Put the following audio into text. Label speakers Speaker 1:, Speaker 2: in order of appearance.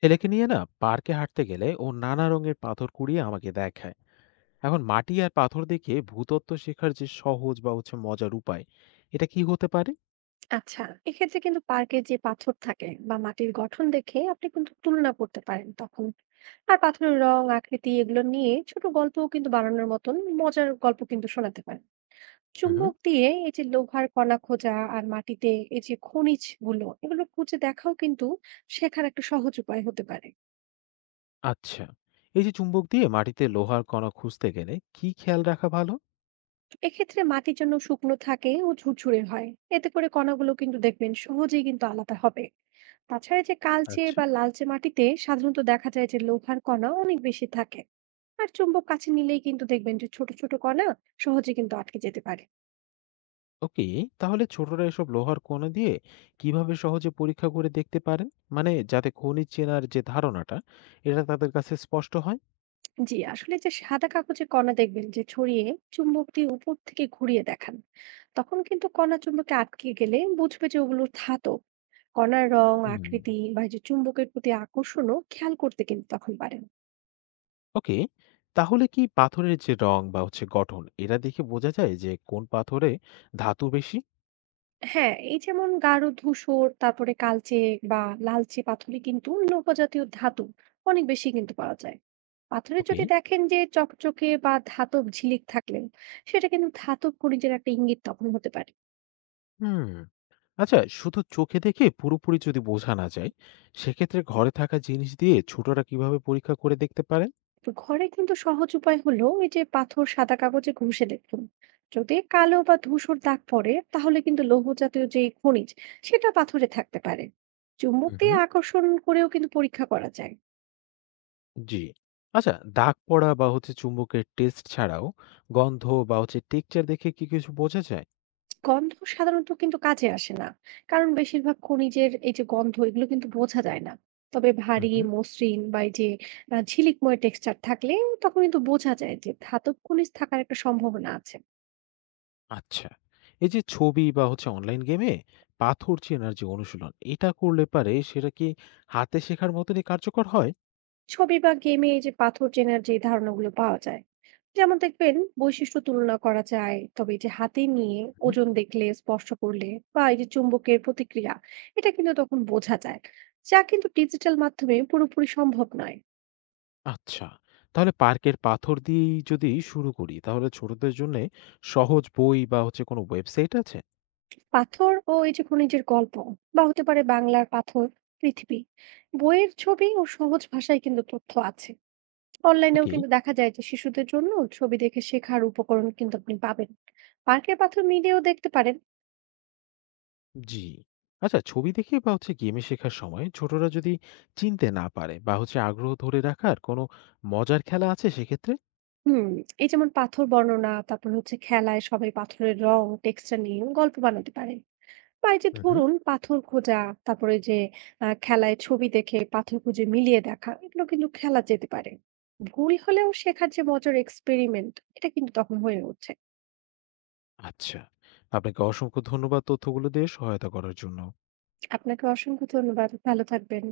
Speaker 1: ছেলেকে নিয়ে না পার্কে হাঁটতে গেলে ও নানা রঙের পাথর কুড়িয়ে আমাকে দেখায়। এখন মাটি আর পাথর দেখে ভূতত্ত্ব শেখার যে সহজ বা হচ্ছে মজার উপায় এটা কি হতে পারে?
Speaker 2: আচ্ছা, এক্ষেত্রে কিন্তু পার্কের যে পাথর থাকে বা মাটির গঠন দেখে আপনি কিন্তু তুলনা করতে পারেন তখন। আর পাথরের রং আকৃতি এগুলো নিয়ে ছোট গল্পও কিন্তু বানানোর মতন মজার গল্প কিন্তু শোনাতে পারেন।
Speaker 1: হুম।
Speaker 2: চুম্বক দিয়ে এই যে লোহার কণা খোঁজা আর মাটিতে এই যে খনিজ গুলো এগুলো খুঁজে দেখাও কিন্তু শেখার একটা সহজ উপায় হতে পারে।
Speaker 1: আচ্ছা, এই যে চুম্বক দিয়ে মাটিতে লোহার কণা খুঁজতে গেলে কি খেয়াল রাখা ভালো?
Speaker 2: এক্ষেত্রে মাটির জন্য শুকনো থাকে ও ঝুরঝুরে হয়। এতে করে কণাগুলো কিন্তু দেখবেন সহজেই কিন্তু আলাদা হবে। তাছাড়া যে কালচে
Speaker 1: আচ্ছা।
Speaker 2: বা লালচে মাটিতে সাধারণত দেখা যায় যে লোহার কণা অনেক বেশি থাকে। আর চুম্বক কাছে নিলেই কিন্তু দেখবেন যে ছোট ছোট কণা সহজে কিন্তু আটকে যেতে পারে।
Speaker 1: ওকে। তাহলে ছোটরা এসব লোহার কণা দিয়ে কিভাবে সহজে পরীক্ষা করে দেখতে পারেন, মানে যাতে খনিজ চেনার যে ধারণাটা এটা তাদের কাছে স্পষ্ট হয়?
Speaker 2: জি, আসলে যে সাদা কাগজে কণা দেখবেন যে ছড়িয়ে চুম্বক দিয়ে উপর থেকে ঘুরিয়ে দেখান। তখন কিন্তু কণা চুম্বকে আটকে গেলে বুঝবে যে ওগুলো ধাতব। কণার রং
Speaker 1: হুম।
Speaker 2: আকৃতি বা এই যে চুম্বকের প্রতি আকর্ষণও খেয়াল করতে কিন্তু তখন পারেন।
Speaker 1: ওকে। তাহলে কি পাথরের যে রং বা হচ্ছে গঠন এটা দেখে বোঝা যায় যে কোন পাথরে ধাতু বেশি?
Speaker 2: হ্যাঁ, এই যেমন গাঢ় ধূসর, তারপরে কালচে বা লালচে পাথরে কিন্তু লৌহজাতীয় ধাতু অনেক বেশি কিন্তু পাওয়া যায়। পাথরে
Speaker 1: ওকে।
Speaker 2: যদি দেখেন যে চকচকে বা ধাতব ঝিলিক থাকলে সেটা কিন্তু ধাতব খনিজের একটা ইঙ্গিত তখন হতে পারে।
Speaker 1: হুম। আচ্ছা, শুধু চোখে দেখে পুরোপুরি যদি বোঝা না যায়, সেক্ষেত্রে ঘরে থাকা জিনিস দিয়ে ছোটরা কিভাবে পরীক্ষা করে দেখতে পারে?
Speaker 2: তো ঘরে কিন্তু সহজ উপায় হলো এই যে পাথর সাদা কাগজে ঘষে দেখুন। যদি কালো বা ধূসর দাগ পড়ে তাহলে কিন্তু লৌহজাতীয় যে খনিজ সেটা পাথরে থাকতে পারে। চুম্বক দিয়ে
Speaker 1: হুম।
Speaker 2: আকর্ষণ করেও কিন্তু পরীক্ষা করা যায়।
Speaker 1: জি। আচ্ছা, দাগ পড়া বা হচ্ছে চুম্বকের টেস্ট ছাড়াও গন্ধ বা হচ্ছে টেক্সচার দেখে কি কিছু বোঝা যায়?
Speaker 2: গন্ধ সাধারণত কিন্তু কাজে আসে না, কারণ বেশিরভাগ খনিজের এই যে গন্ধ এগুলো কিন্তু বোঝা যায় না। তবে ভারী মসৃণ বা এই যে ঝিলিকময় টেক্সচার থাকলে তখন কিন্তু বোঝা যায় যে ধাতব খনিজ থাকার একটা সম্ভাবনা আছে।
Speaker 1: আচ্ছা। এই যে ছবি বা হচ্ছে অনলাইন গেমে পাথর চেনার যে অনুশীলন, এটা করলে পারে সেটা কি হাতে শেখার মতনই কার্যকর হয়?
Speaker 2: ছবি বা গেমে এই যে পাথর চেনার যে ধারণাগুলো পাওয়া যায়, যেমন দেখবেন বৈশিষ্ট্য তুলনা করা যায়। তবে এই যে হাতে নিয়ে
Speaker 1: হুম।
Speaker 2: ওজন দেখলে, স্পর্শ করলে বা এই যে চুম্বকের প্রতিক্রিয়া, এটা কিন্তু তখন বোঝা যায়, যা কিন্তু ডিজিটাল মাধ্যমে পুরোপুরি সম্ভব নয়।
Speaker 1: আচ্ছা। তাহলে পার্কের পাথর দিয়েই যদি শুরু করি, তাহলে ছোটদের জন্যে সহজ বই বা হচ্ছে কোনো ওয়েবসাইট আছে?
Speaker 2: পাথর ও এই যে খনিজের গল্প, বা হতে পারে বাংলার পাথর, পৃথিবী বইয়ের ছবি ও সহজ ভাষায় কিন্তু তথ্য আছে। অনলাইনেও
Speaker 1: ওকে।
Speaker 2: কিন্তু দেখা যায় যে শিশুদের জন্য ছবি দেখে শেখার উপকরণ কিন্তু আপনি পাবেন। পার্কের পাথর মিলিয়েও দেখতে পারেন।
Speaker 1: জি। আচ্ছা, ছবি দেখে বা হচ্ছে গেমে শেখার সময় ছোটরা যদি চিনতে না পারে, বা হচ্ছে আগ্রহ ধরে রাখার কোনো মজার খেলা আছে সেক্ষেত্রে?
Speaker 2: হুম। এই যেমন পাথর বর্ণনা, তারপর হচ্ছে খেলায় সবাই পাথরের রং টেক্সচার নিয়ে গল্প বানাতে পারে। বা এই যে
Speaker 1: হুম, হুম।
Speaker 2: ধরুন পাথর খোঁজা, তারপরে যে খেলায় ছবি দেখে পাথর খুঁজে মিলিয়ে দেখা, এগুলো কিন্তু খেলা যেতে পারে। ভুল হলেও শেখার যে মজার এক্সপেরিমেন্ট, এটা কিন্তু তখন হয়ে উঠছে।
Speaker 1: আচ্ছা। আপনাকে অসংখ্য ধন্যবাদ তথ্যগুলো দিয়ে সহায়তা করার জন্য।
Speaker 2: আপনাকে অসংখ্য ধন্যবাদ। ভালো থাকবেন।